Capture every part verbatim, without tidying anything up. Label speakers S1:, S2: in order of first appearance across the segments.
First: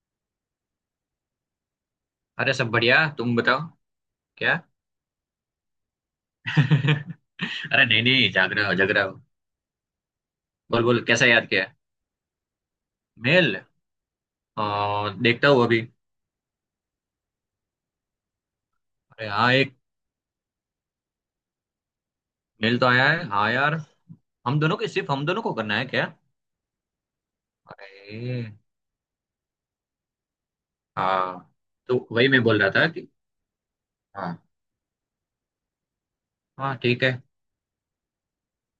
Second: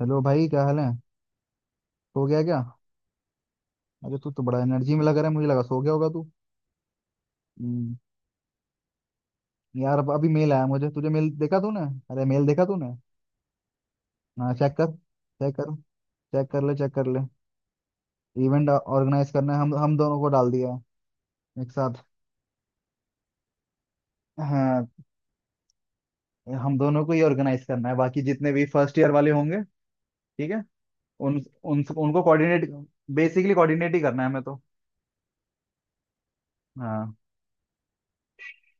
S1: Hello भाई, क्या हाल है। सो गया
S2: अरे
S1: क्या।
S2: सब बढ़िया। तुम बताओ।
S1: अरे तू तो
S2: क्या?
S1: बड़ा एनर्जी में लग रहा है, मुझे लगा सो गया होगा तू।
S2: अरे
S1: हम्म,
S2: नहीं नहीं, जाग रहा हो जाग रहा हो।
S1: यार अब अभी मेल आया
S2: बोल
S1: मुझे।
S2: बोल
S1: तुझे
S2: कैसा
S1: मेल
S2: याद
S1: देखा
S2: किया?
S1: तूने। अरे, मेल देखा तूने।
S2: मेल?
S1: हाँ, चेक कर
S2: आ, देखता
S1: चेक
S2: हूँ
S1: कर।
S2: अभी।
S1: चेक कर ले चेक कर ले। इवेंट
S2: अरे
S1: ऑर्गेनाइज
S2: हाँ,
S1: करना है, हम
S2: एक
S1: हम दोनों को डाल दिया है। एक साथ।
S2: मेल तो आया है हाँ यार। हम दोनों
S1: हाँ।
S2: के, सिर्फ हम दोनों को करना है क्या?
S1: हम दोनों को ही ऑर्गेनाइज करना है, बाकी
S2: अरे
S1: जितने भी फर्स्ट ईयर वाले होंगे। ठीक है। उन,
S2: हाँ।
S1: उन
S2: तो
S1: उनको
S2: वही मैं बोल
S1: कोऑर्डिनेट।
S2: रहा था कि
S1: बेसिकली कोऑर्डिनेट ही करना है हमें
S2: हाँ,
S1: तो।
S2: हाँ ठीक
S1: हाँ।
S2: है।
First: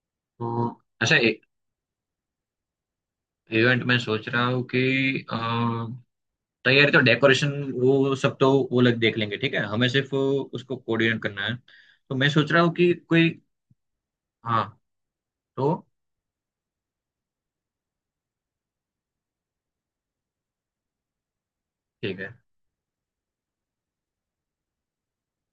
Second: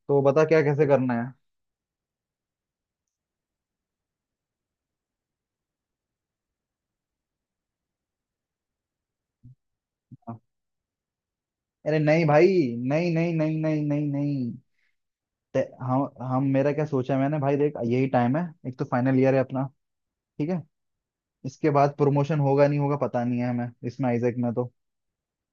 S1: तो बता क्या
S2: तो
S1: कैसे करना
S2: अच्छा,
S1: है।
S2: इवेंट में सोच रहा हूँ कि अ, तैयारी तो, डेकोरेशन वो सब तो वो लोग देख लेंगे, ठीक है हमें सिर्फ उसको कोऑर्डिनेट करना है।
S1: अरे
S2: तो
S1: नहीं
S2: मैं
S1: भाई।
S2: सोच रहा हूँ कि
S1: नहीं,
S2: कोई
S1: नहीं, नहीं, नहीं, नहीं, नहीं।
S2: हाँ
S1: ते-
S2: तो,
S1: हम हम मेरा क्या सोचा मैंने, भाई देख यही टाइम है। एक तो फाइनल ईयर है अपना। ठीक है। इसके बाद
S2: ठीक है।
S1: प्रमोशन होगा नहीं होगा पता नहीं है हमें, इसमें आइजैक में तो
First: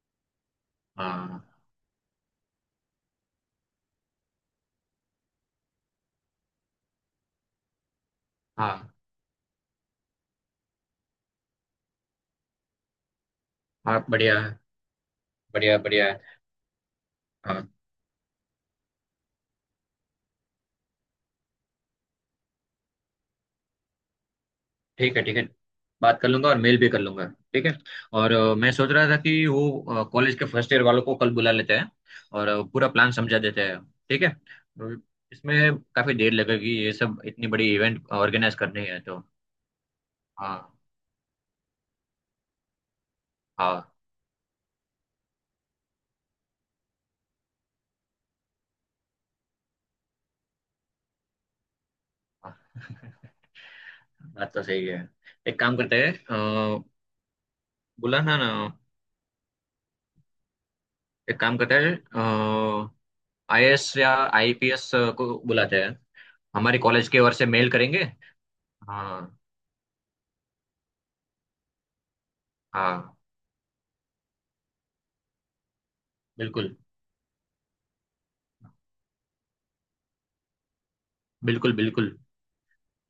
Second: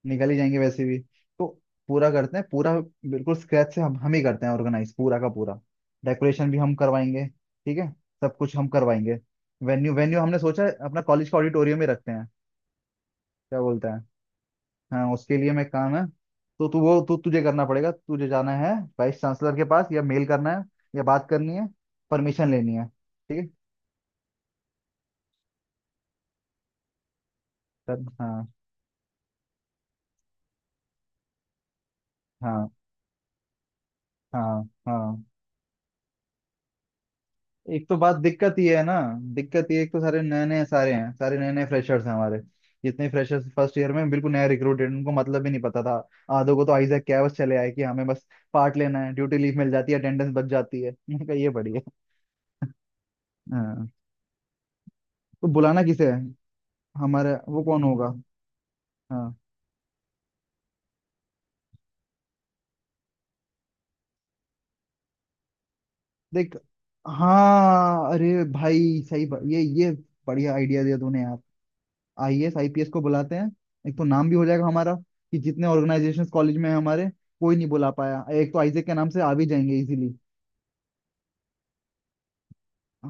S1: निकल ही जाएंगे वैसे भी।
S2: हाँ।
S1: तो पूरा करते हैं, पूरा बिल्कुल स्क्रैच से हम हम ही करते हैं ऑर्गेनाइज पूरा का पूरा। डेकोरेशन भी हम करवाएंगे। ठीक है। सब कुछ हम
S2: हाँ।
S1: करवाएंगे। वेन्यू वेन्यू हमने सोचा है अपना कॉलेज का ऑडिटोरियम ही रखते हैं। क्या बोलते
S2: हाँ।
S1: हैं।
S2: बढ़िया है।
S1: हाँ, उसके लिए मैं
S2: बढ़िया
S1: काम है।
S2: बढ़िया है।
S1: तो तू वो तू तुझे करना
S2: हाँ।
S1: पड़ेगा, तुझे जाना है। वाइस चांसलर के पास, या मेल करना है। या बात करनी है। परमिशन लेनी है। ठीक है।
S2: ठीक है ठीक है, बात कर लूंगा और मेल भी कर लूंगा। ठीक है।
S1: तब
S2: और
S1: हाँ।
S2: अ, मैं सोच रहा था कि वो कॉलेज के फर्स्ट ईयर वालों को कल बुला लेते हैं, और अ,
S1: हाँ,
S2: पूरा प्लान समझा देते हैं। ठीक है।
S1: हाँ,
S2: और
S1: हाँ।
S2: इसमें काफी देर लगेगी, ये सब इतनी बड़ी
S1: एक तो
S2: इवेंट
S1: बात दिक्कत
S2: ऑर्गेनाइज
S1: ही है
S2: करनी
S1: ना।
S2: है तो।
S1: दिक्कत ये एक तो सारे नए नए
S2: हाँ।
S1: सारे हैं सारे नए नए फ्रेशर्स हैं हमारे। जितने फ्रेशर्स फर्स्ट ईयर
S2: हाँ।
S1: में बिल्कुल नया रिक्रूटेड, उनको मतलब भी नहीं पता था। आधों को तो आइजैक क्या है, बस चले आए कि हमें बस पार्ट लेना है, ड्यूटी लीव मिल जाती है, अटेंडेंस बच जाती है। मैंने कहा ये बढ़िया।
S2: हाँ।
S1: हाँ।
S2: बात तो सही है।
S1: तो
S2: एक काम
S1: बुलाना
S2: करते
S1: किसे
S2: हैं,
S1: है।
S2: अ,
S1: हमारे वो कौन होगा।
S2: बुलाना ना।
S1: हाँ।
S2: एक काम करते हैं, आईएएस या आईपीएस को बुलाते हैं।
S1: देख।
S2: हमारी कॉलेज की ओर से मेल करेंगे।
S1: हाँ, अरे भाई सही
S2: हाँ।
S1: ब- ये ये बढ़िया आइडिया दिया तूने यार। आई A S I P S को
S2: हाँ।
S1: बुलाते हैं। एक तो नाम भी हो जाएगा हमारा, कि जितने ऑर्गेनाइजेशंस कॉलेज में
S2: बिल्कुल।
S1: है हमारे, कोई नहीं बुला पाया। एक तो आइजेक के नाम से आ भी जाएंगे इजीली।
S2: बिल्कुल बिल्कुल।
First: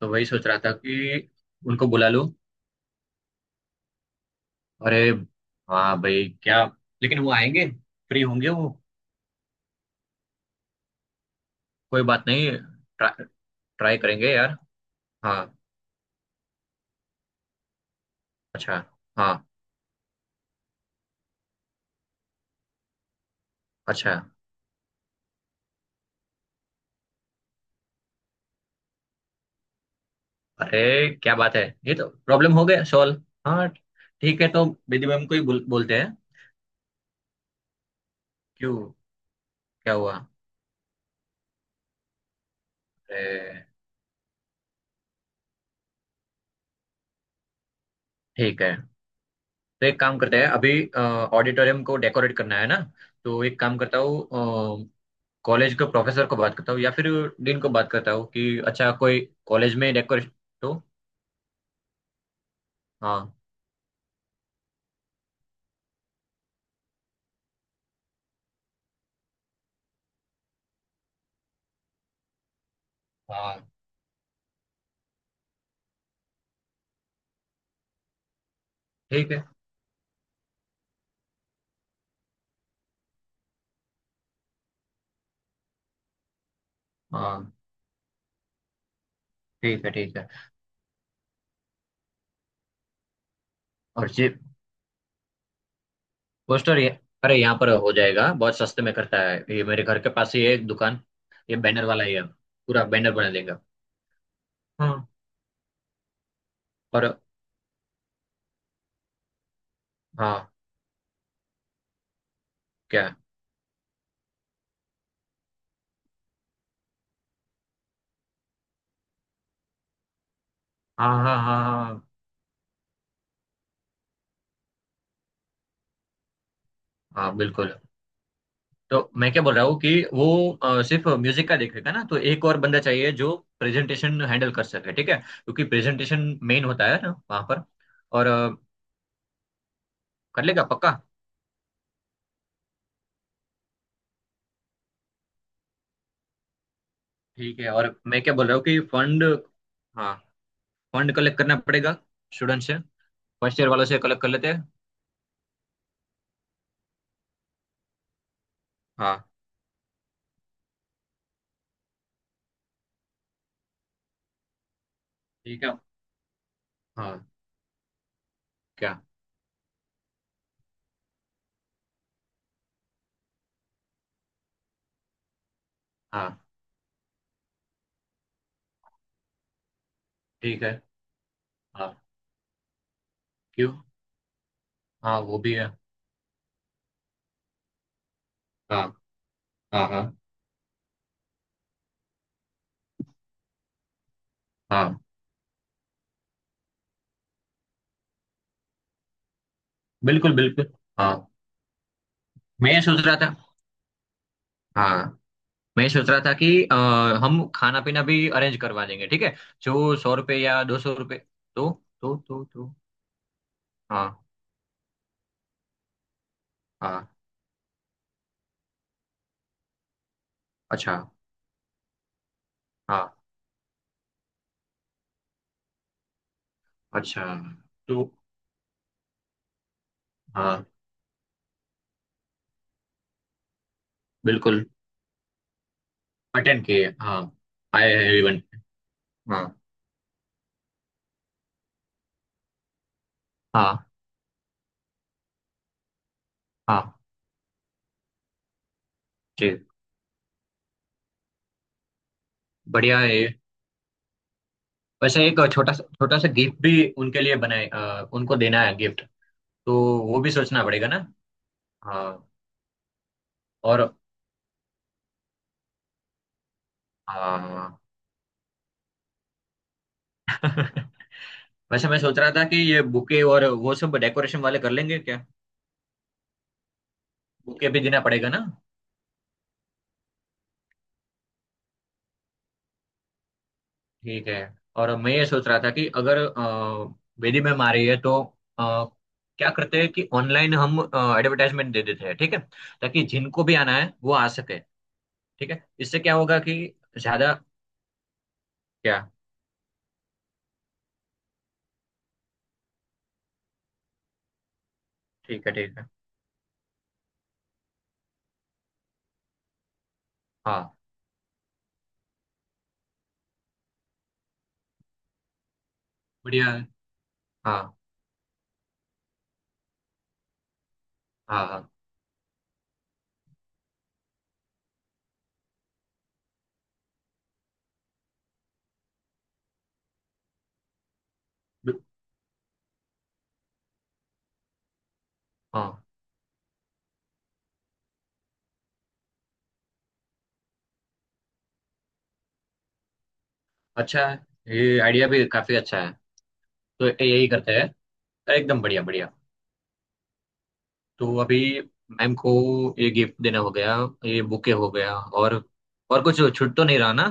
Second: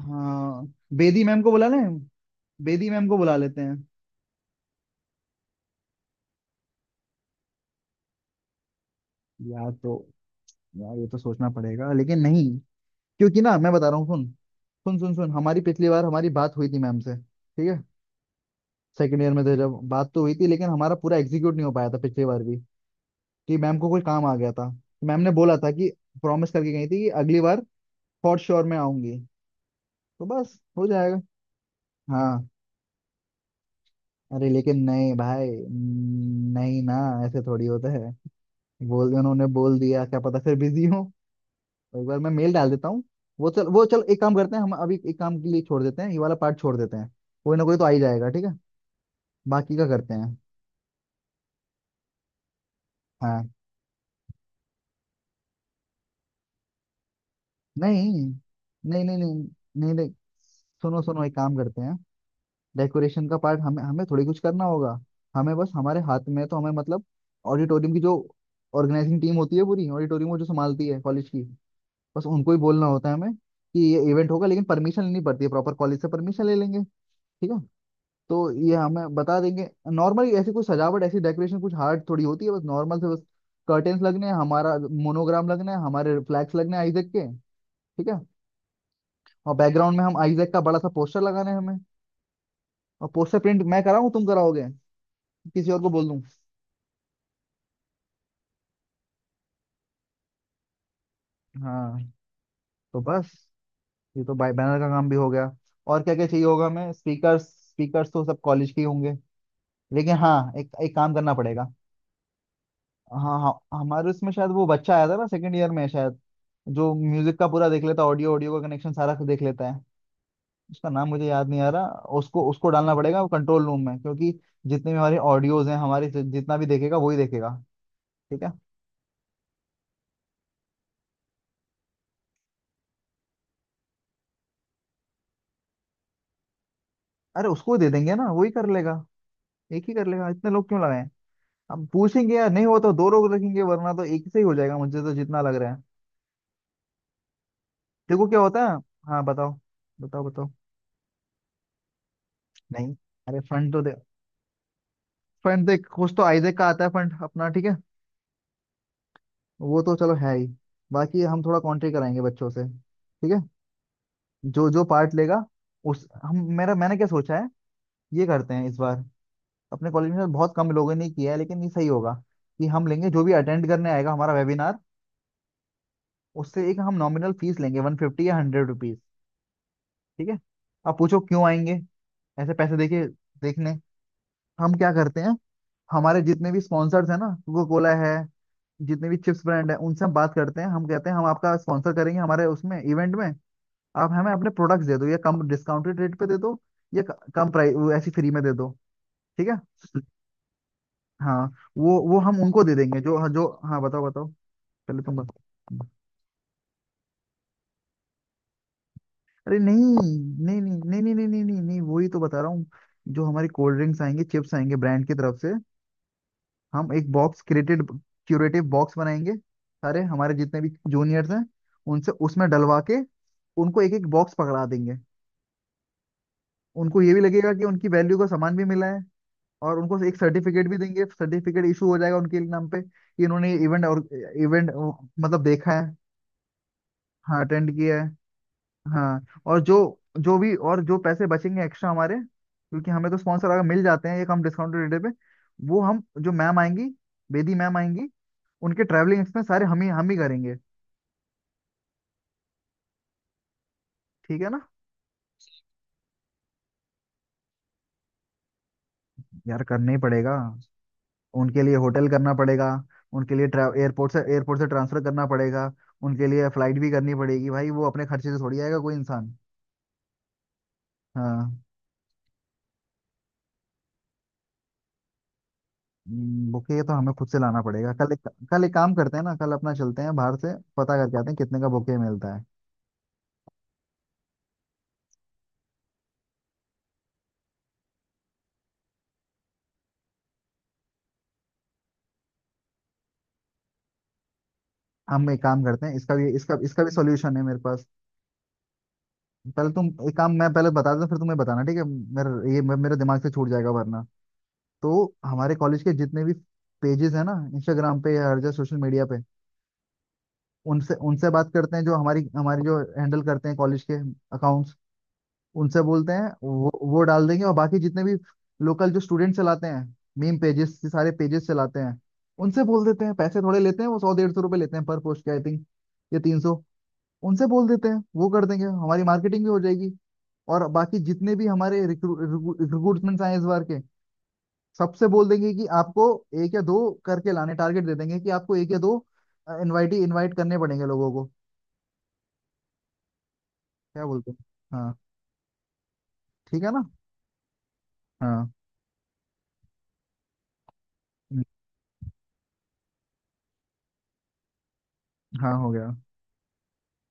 S2: तो वही सोच रहा था
S1: बेदी
S2: कि
S1: मैम को बुला
S2: उनको
S1: लें।
S2: बुला लो।
S1: बेदी मैम को बुला लेते हैं।
S2: अरे हाँ भाई, क्या, लेकिन वो आएंगे? फ्री होंगे वो?
S1: यार तो। यार ये तो सोचना पड़ेगा
S2: कोई
S1: लेकिन
S2: बात
S1: नहीं।
S2: नहीं। ट्रा,
S1: क्योंकि ना मैं बता
S2: ट्राई
S1: रहा हूँ, सुन।
S2: करेंगे यार।
S1: सुन सुन सुन,
S2: हाँ।
S1: हमारी पिछली बार हमारी बात हुई थी मैम से, ठीक है।
S2: अच्छा।
S1: सेकेंड ईयर में
S2: हाँ।
S1: थे जब, बात तो हुई थी लेकिन हमारा पूरा एग्जीक्यूट नहीं हो पाया था पिछली बार भी। कि मैम को कोई
S2: अच्छा।
S1: काम आ गया था, तो मैम ने बोला था कि प्रॉमिस करके गई थी कि अगली बार फॉर श्योर मैं आऊंगी। तो बस हो
S2: अरे
S1: जाएगा।
S2: क्या बात है, ये तो
S1: हाँ।
S2: प्रॉब्लम हो गया सॉल्व। हाँ। ठीक
S1: अरे
S2: है तो
S1: लेकिन
S2: बेदी
S1: नहीं
S2: मैम को ही
S1: भाई
S2: बोल, बोलते हैं।
S1: न- नहीं ना। ऐसे थोड़ी होता है।
S2: क्यों?
S1: बोल उन्होंने बोल
S2: क्या
S1: दिया क्या
S2: हुआ?
S1: पता फिर बिजी हो। तो एक बार मैं मेल डाल देता हूँ। वो
S2: अरे।
S1: चल वो चल एक काम करते हैं हम, अभी एक काम के लिए छोड़ देते हैं, ये वाला पार्ट छोड़ देते हैं। कोई ना कोई तो आ ही जाएगा, ठीक है।
S2: ठीक है,
S1: बाकी
S2: तो
S1: का
S2: एक
S1: करते
S2: काम करते
S1: हैं।
S2: हैं अभी। ऑडिटोरियम को डेकोरेट करना है ना, तो
S1: हाँ।
S2: एक काम करता हूँ, कॉलेज के प्रोफेसर को बात करता हूँ या फिर डीन को बात करता
S1: नहीं,
S2: हूँ कि अच्छा
S1: नहीं, नहीं,
S2: कोई
S1: नहीं,
S2: कॉलेज में
S1: नहीं, नहीं।
S2: डेकोरेशन तो।
S1: सुनो सुनो, एक काम करते हैं। डेकोरेशन
S2: हाँ।
S1: का पार्ट हमें हमें थोड़ी कुछ करना होगा। हमें बस हमारे हाथ में है, तो हमें मतलब ऑडिटोरियम की जो ऑर्गेनाइजिंग टीम होती है पूरी ऑडिटोरियम को जो संभालती है कॉलेज की, बस उनको ही बोलना होता है हमें
S2: हाँ।
S1: कि ये इवेंट होगा। लेकिन परमिशन लेनी पड़ती है प्रॉपर, कॉलेज से परमिशन ले लेंगे। ठीक है। तो ये हमें
S2: ठीक
S1: बता
S2: है।
S1: देंगे नॉर्मली। ऐसी कुछ सजावट ऐसी डेकोरेशन कुछ हार्ड थोड़ी होती है, बस नॉर्मल से बस कर्टेन्स लगने हैं, हमारा मोनोग्राम लगना है, हमारे फ्लैग्स लगने हैं आइजैक के।
S2: हाँ।
S1: ठीक है। और
S2: ठीक है
S1: बैकग्राउंड में हम
S2: ठीक है।
S1: आइजैक का बड़ा सा पोस्टर लगाना है हमें। और पोस्टर प्रिंट मैं कराऊं
S2: और
S1: तुम
S2: जी,
S1: कराओगे। किसी और को बोल दूं।
S2: पोस्टर ये, अरे यहाँ पर हो जाएगा, बहुत सस्ते में करता है ये, मेरे घर के पास ही है एक दुकान। ये बैनर
S1: हाँ।
S2: वाला ही है, पूरा
S1: तो
S2: बैनर बना
S1: बस
S2: देगा।
S1: ये तो बाय बैनर का
S2: हाँ।
S1: काम भी हो गया। और क्या क्या चाहिए होगा हमें,
S2: और
S1: स्पीकर्स। स्पीकर्स तो सब कॉलेज के ही होंगे। लेकिन
S2: हाँ।
S1: हाँ, एक एक काम करना पड़ेगा।
S2: क्या?
S1: हाँ हाँ, हमारे उसमें शायद वो बच्चा आया था ना सेकंड ईयर में शायद, जो म्यूजिक का पूरा देख लेता है, ऑडियो ऑडियो का कनेक्शन सारा देख लेता है। उसका नाम
S2: हाँ।
S1: मुझे
S2: हाँ।
S1: याद
S2: हाँ।
S1: नहीं आ रहा।
S2: हाँ।
S1: उसको उसको डालना पड़ेगा वो कंट्रोल रूम में, क्योंकि जितने भी हमारे ऑडियोज हैं हमारे, जि- जितना भी देखेगा वही
S2: हाँ
S1: देखेगा।
S2: बिल्कुल।
S1: ठीक है।
S2: तो मैं क्या बोल रहा हूँ कि वो अ, सिर्फ म्यूजिक का देखेगा ना, तो एक और बंदा चाहिए जो प्रेजेंटेशन हैंडल कर सके, ठीक है क्योंकि प्रेजेंटेशन मेन होता है ना वहाँ
S1: अरे
S2: पर।
S1: उसको दे देंगे
S2: और
S1: ना, वही
S2: अ,
S1: कर लेगा। एक ही कर लेगा,
S2: कर
S1: इतने
S2: लेगा
S1: लोग क्यों
S2: पक्का।
S1: लगाए। हम पूछेंगे यार, नहीं हो तो दो लोग रखेंगे, वरना तो एक से ही हो जाएगा मुझे तो जितना लग रहा है।
S2: ठीक है, और मैं
S1: देखो
S2: क्या
S1: क्या
S2: बोल रहा
S1: होता
S2: हूँ
S1: है।
S2: कि
S1: हाँ
S2: फंड।
S1: बताओ।
S2: हाँ।
S1: बताओ बताओ।
S2: फंड कलेक्ट करना पड़ेगा स्टूडेंट से।
S1: नहीं, अरे
S2: फर्स्ट ईयर
S1: फंड तो
S2: वालों
S1: दे।
S2: से कलेक्ट कर लेते हैं।
S1: फंड देख, कुछ तो आइजेक का आता है फंड अपना, ठीक है।
S2: हाँ।
S1: वो तो चलो है ही। बाकी हम थोड़ा कॉन्ट्री कराएंगे बच्चों से, ठीक है। जो जो पार्ट लेगा।
S2: ठीक है।
S1: उस हम मेरा मैंने क्या
S2: हाँ।
S1: सोचा है। ये करते हैं इस
S2: क्या?
S1: बार। अपने कॉलेज में बहुत कम लोगों ने किया है लेकिन ये सही होगा, कि हम लेंगे जो भी अटेंड करने आएगा हमारा वेबिनार,
S2: हाँ।
S1: उससे एक हम नॉमिनल फीस लेंगे, वन फिफ्टी या हंड्रेड रुपीज। ठीक है।
S2: ठीक है।
S1: आप पूछो क्यों आएंगे
S2: हाँ।
S1: ऐसे पैसे देके
S2: क्यों?
S1: देखने। हम क्या
S2: हाँ
S1: करते हैं,
S2: वो भी है।
S1: हमारे जितने भी स्पॉन्सर्स हैं ना, कोको कोला है,
S2: हाँ।
S1: जितने भी चिप्स ब्रांड है,
S2: हाँ। हाँ।
S1: उनसे हम बात करते हैं, हम कहते हैं हम आपका स्पॉन्सर करेंगे हमारे उसमें इवेंट में, आप हमें अपने प्रोडक्ट्स
S2: हाँ।
S1: दे दो, या कम डिस्काउंटेड रेट पे दे दो, या क- कम प्राइस ऐसी फ्री में दे दो। ठीक है।
S2: बिल्कुल बिल्कुल। हाँ।
S1: हाँ। वो वो हम उनको
S2: मैं
S1: दे
S2: ये
S1: देंगे
S2: सोच रहा
S1: जो
S2: था,
S1: जो, हाँ बताओ बताओ। पहले तुम
S2: हाँ,
S1: बताओ।
S2: मैं सोच रहा था कि अ, हम खाना पीना भी अरेंज करवा देंगे, ठीक है।
S1: अरे नहीं,
S2: जो सौ रुपये
S1: नहीं, नहीं,
S2: या
S1: नहीं,
S2: दो सौ
S1: नहीं,
S2: रुपये।
S1: नहीं, नहीं, नहीं,
S2: तो
S1: नहीं, वही
S2: तो
S1: तो बता
S2: तो
S1: रहा हूँ।
S2: तो।
S1: जो हमारी कोल्ड ड्रिंक्स आएंगी,
S2: हाँ।
S1: चिप्स आएंगे ब्रांड की तरफ से, हम
S2: हाँ।
S1: एक बॉक्स क्रिएटेड क्यूरेटिव बॉक्स बनाएंगे। सारे हमारे जितने भी
S2: अच्छा।
S1: जूनियर्स हैं, उनसे उसमें डलवा के,
S2: हाँ।
S1: उनको एक एक बॉक्स पकड़ा देंगे। उनको ये भी
S2: अच्छा।
S1: लगेगा कि उनकी
S2: तो।
S1: वैल्यू का सामान भी मिला है। और उनको एक
S2: हाँ।
S1: सर्टिफिकेट भी देंगे, सर्टिफिकेट इशू हो जाएगा उनके नाम पे कि इन्होंने इवेंट और
S2: बिल्कुल।
S1: इवेंट मतलब देखा है।
S2: अटेंड किए हाँ।
S1: हाँ अटेंड
S2: आए
S1: किया है।
S2: हैं इवेंट।
S1: हाँ
S2: हाँ।
S1: और जो जो भी, और जो पैसे बचेंगे एक्स्ट्रा हमारे, क्योंकि हमें तो स्पॉन्सर अगर मिल
S2: हाँ।
S1: जाते हैं ये कम डिस्काउंटेड रेट पे, वो हम जो मैम आएंगी,
S2: हाँ।
S1: बेदी मैम आएंगी, उनके ट्रैवलिंग
S2: जी,
S1: एक्सपेंस सारे हम ही हम ही करेंगे।
S2: बढ़िया है ये।
S1: ठीक है ना।
S2: वैसे एक छोटा सा छोटा सा गिफ्ट भी उनके लिए बनाए, अ, उनको देना है गिफ्ट,
S1: यार
S2: तो
S1: करना ही
S2: वो भी
S1: पड़ेगा।
S2: सोचना पड़ेगा ना।
S1: उनके लिए
S2: हाँ।
S1: होटल करना पड़ेगा। उनके लिए
S2: और।
S1: एयरपोर्ट से एयरपोर्ट से ट्रांसफर करना पड़ेगा। उनके लिए फ्लाइट भी करनी पड़ेगी भाई,
S2: हाँ।
S1: वो अपने खर्चे से थोड़ी आएगा कोई इंसान। हाँ।
S2: वैसे मैं सोच रहा था कि ये बुके और वो सब डेकोरेशन वाले कर लेंगे क्या?
S1: बुके तो हमें खुद से लाना
S2: बुके भी
S1: पड़ेगा।
S2: देना
S1: कल एक,
S2: पड़ेगा ना।
S1: कल एक काम करते हैं ना, कल अपना चलते हैं बाहर से पता करके आते हैं कितने का बुके मिलता है।
S2: ठीक है। और मैं ये सोच रहा था कि अगर अ, वेदी मैम आ रही है तो अ, क्या करते हैं कि ऑनलाइन हम एडवर्टाइजमेंट दे देते हैं, ठीक है, ताकि जिनको भी आना है वो आ सके।
S1: हम एक
S2: ठीक
S1: काम
S2: है,
S1: करते हैं,
S2: इससे
S1: इसका
S2: क्या
S1: भी
S2: होगा कि
S1: इसका इसका भी
S2: ज्यादा।
S1: सॉल्यूशन है मेरे पास।
S2: क्या?
S1: पहले तुम एक काम, मैं पहले बता देता हूँ, फिर तुम्हें बताना, ठीक है। मेरा ये मे- मेरे दिमाग से छूट जाएगा वरना। तो
S2: ठीक है।
S1: हमारे
S2: ठीक
S1: कॉलेज
S2: है।
S1: के जितने भी पेजेस हैं ना इंस्टाग्राम पे या हर जगह सोशल मीडिया पे,
S2: हाँ।
S1: उनसे उनसे बात करते हैं, जो हमारी हमारी जो हैंडल करते हैं कॉलेज के अकाउंट्स, उनसे बोलते हैं,
S2: बढ़िया है।
S1: वो वो डाल देंगे। और
S2: हाँ।
S1: बाकी जितने भी लोकल जो स्टूडेंट चलाते हैं, मीम पेजेस, सारे पेजेस
S2: हाँ। हाँ।
S1: चलाते हैं, उनसे बोल देते हैं। पैसे थोड़े लेते हैं वो, सौ डेढ़ सौ रुपये लेते हैं पर पोस्ट के आई थिंक, या तीन सौ। उनसे बोल देते हैं, वो कर देंगे, हमारी मार्केटिंग भी हो जाएगी। और बाकी जितने भी
S2: बि-
S1: हमारे रिक्रूटमेंट्स आए इस बार के, सबसे बोल देंगे कि
S2: हाँ।
S1: आपको एक या दो करके लाने, टारगेट दे देंगे कि आपको एक या दो इनवाइटी इनवाइट करने पड़ेंगे लोगों को। क्या
S2: अच्छा है,
S1: बोलते हैं।
S2: ये
S1: हाँ।
S2: आइडिया भी काफी अच्छा है,
S1: ठीक है ना।
S2: तो यही करते हैं।
S1: हाँ।
S2: एकदम बढ़िया बढ़िया। तो अभी
S1: हम्म,
S2: मैम को ये गिफ्ट देना हो गया, ये बुके हो गया, और
S1: हाँ हो गया।
S2: और कुछ छूट तो नहीं रहा ना?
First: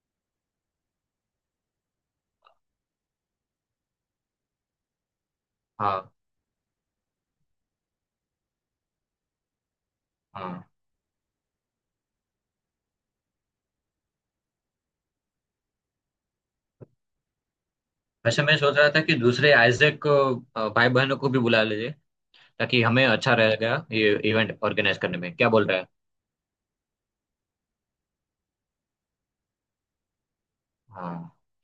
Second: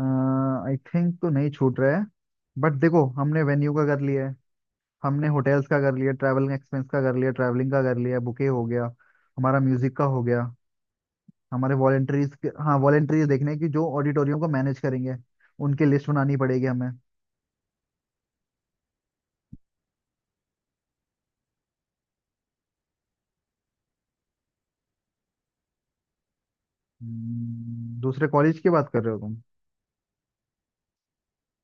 S1: आई थिंक तो नहीं छूट रहा है। बट देखो, हमने वेन्यू का कर लिया है, हमने होटल्स का कर
S2: हाँ।
S1: लिया, ट्रैवलिंग एक्सपेंस का कर लिया, ट्रैवलिंग का कर लिया, बुके हो गया, हमारा म्यूजिक का हो गया,
S2: हाँ।
S1: हमारे वॉलेंटरीज, हाँ वॉलेंटरीज देखने की, जो ऑडिटोरियम को मैनेज करेंगे, उनकी लिस्ट बनानी पड़ेगी हमें।
S2: वैसे मैं सोच रहा था कि दूसरे आइजैक भाई बहनों को भी बुला लीजिए, ताकि हमें अच्छा रहेगा ये इवेंट ऑर्गेनाइज करने में, क्या बोल रहा है?
S1: हम्म, दूसरे कॉलेज की बात कर रहे हो तुम।
S2: हाँ,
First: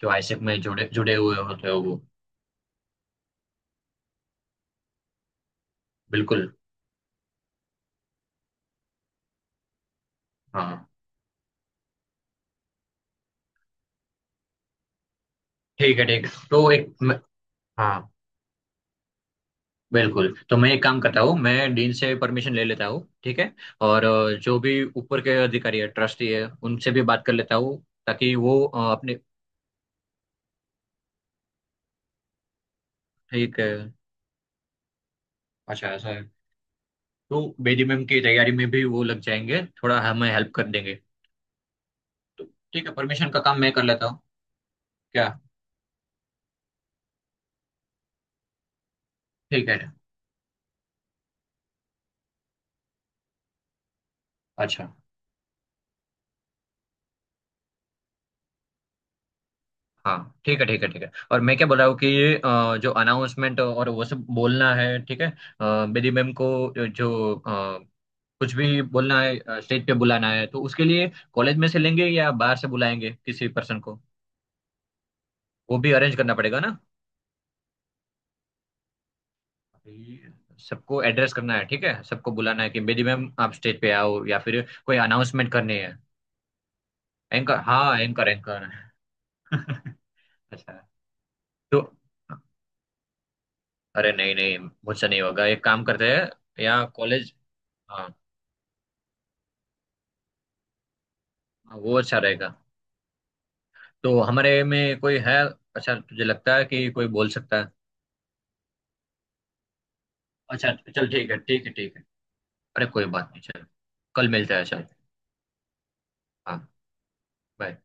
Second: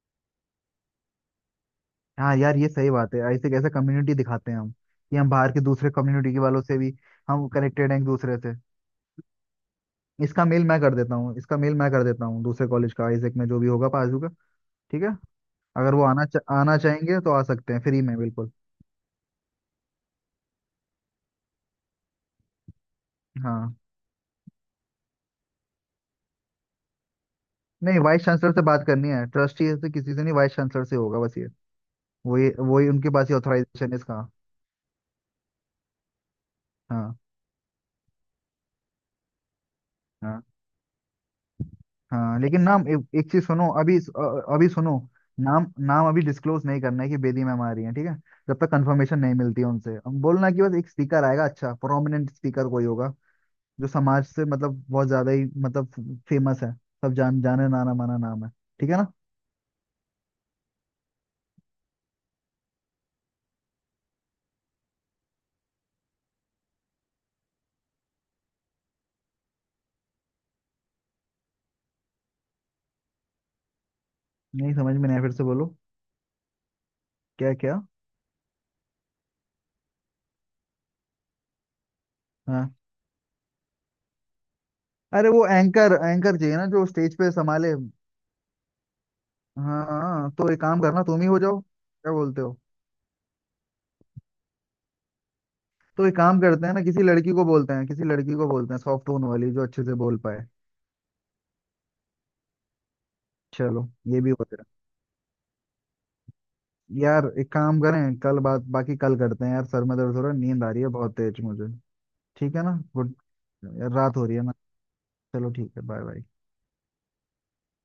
S2: जो आइजैक में जुड़े जुड़े हुए होते हो वो।
S1: हाँ यार, ये सही बात है, ऐसे कैसे कम्युनिटी दिखाते हैं हम, कि हम बाहर के दूसरे कम्युनिटी के
S2: बिल्कुल।
S1: वालों से भी हम कनेक्टेड हैं एक दूसरे से। इसका मेल मैं
S2: हाँ।
S1: कर देता हूँ, इसका मेल मैं कर देता हूँ दूसरे कॉलेज का, आइजेक में जो भी होगा पाजू का। ठीक है। अगर
S2: ठीक
S1: वो
S2: है
S1: आना
S2: ठीक
S1: चा,
S2: है। तो
S1: आना
S2: एक मैं-
S1: चाहेंगे तो आ सकते हैं
S2: हाँ
S1: फ्री में बिल्कुल।
S2: बिल्कुल। तो मैं एक काम करता हूँ, मैं डीन से परमिशन ले लेता हूँ ठीक है,
S1: हाँ।
S2: और अ, जो भी ऊपर के अधिकारी है ट्रस्टी है उनसे भी बात कर लेता हूँ,
S1: नहीं वाइस
S2: ताकि
S1: चांसलर से
S2: वो
S1: बात
S2: अ,
S1: करनी
S2: अपने।
S1: है, ट्रस्टी से किसी से नहीं, वाइस चांसलर से होगा बस ये। वही वही उनके पास ही
S2: ठीक है।
S1: ऑथराइजेशन है इसका।
S2: अच्छा ऐसा है।
S1: हाँ,
S2: तो बेदी मैम की तैयारी में भी वो लग जाएंगे, थोड़ा हमें
S1: हाँ,
S2: हेल्प कर देंगे।
S1: हाँ।
S2: तो
S1: लेकिन नाम
S2: ठीक है,
S1: एक,
S2: परमिशन
S1: एक
S2: का
S1: चीज
S2: काम
S1: सुनो
S2: मैं कर
S1: अभी,
S2: लेता हूँ।
S1: अ- अभी सुनो।
S2: क्या?
S1: नाम नाम अभी डिस्क्लोज नहीं करना है कि बेदी मैम आ रही है, ठीक है। जब तक कंफर्मेशन नहीं मिलती है
S2: ठीक है।
S1: उनसे, हम बोलना कि बस एक स्पीकर आएगा, अच्छा प्रोमिनेंट स्पीकर कोई होगा, जो समाज से मतलब
S2: अच्छा।
S1: बहुत ज्यादा ही मतलब फेमस है, सब जान जाने नाना माना नाम है। ठीक है ना।
S2: हाँ। ठीक है ठीक है ठीक है। और मैं क्या बोल रहा हूँ कि ये अ, जो अनाउंसमेंट और वो सब बोलना है, ठीक है अ, बेदी मैम को, जो अ, कुछ भी बोलना है स्टेज पे बुलाना है, तो उसके लिए कॉलेज में से लेंगे या बाहर से बुलाएंगे किसी पर्सन को?
S1: नहीं समझ में नहीं आया, फिर से बोलो।
S2: वो भी अरेंज करना पड़ेगा ना
S1: क्या क्या।
S2: ये। सबको एड्रेस करना है, ठीक है सबको बुलाना है
S1: हाँ,
S2: कि बेदी मैम आप स्टेज पे आओ या फिर कोई
S1: अरे वो
S2: अनाउंसमेंट करनी
S1: एंकर
S2: है।
S1: एंकर चाहिए ना जो स्टेज पे
S2: एंकर
S1: संभाले।
S2: हाँ, एंकर एंकर।
S1: हाँ हाँ, तो एक
S2: अच्छा।
S1: काम करना तुम ही हो जाओ,
S2: तो
S1: क्या बोलते हो।
S2: अरे नहीं नहीं, मुझसे नहीं होगा, एक काम
S1: तो
S2: करते
S1: एक काम
S2: हैं
S1: करते हैं ना,
S2: या
S1: किसी लड़की
S2: कॉलेज।
S1: को बोलते हैं, किसी
S2: हाँ
S1: लड़की को बोलते हैं सॉफ्ट टोन वाली जो अच्छे से बोल पाए।
S2: हाँ, वो अच्छा रहेगा।
S1: चलो, ये
S2: तो
S1: भी हो
S2: हमारे
S1: जाएगा।
S2: में कोई है? अच्छा, तुझे लगता है कि कोई
S1: यार
S2: बोल
S1: एक
S2: सकता है?
S1: काम करें, कल बात, बाकी कल करते हैं यार, सर में दर्द हो रहा है, नींद आ
S2: अच्छा
S1: रही है
S2: चल,
S1: बहुत
S2: ठीक है
S1: तेज
S2: ठीक
S1: मुझे।
S2: है ठीक है।
S1: ठीक है ना,
S2: अरे कोई
S1: गुड।
S2: बात नहीं चल।
S1: यार रात हो
S2: कल
S1: रही है ना।
S2: मिलते हैं चल।
S1: चलो ठीक है, बाय बाय।
S2: हाँ। bye।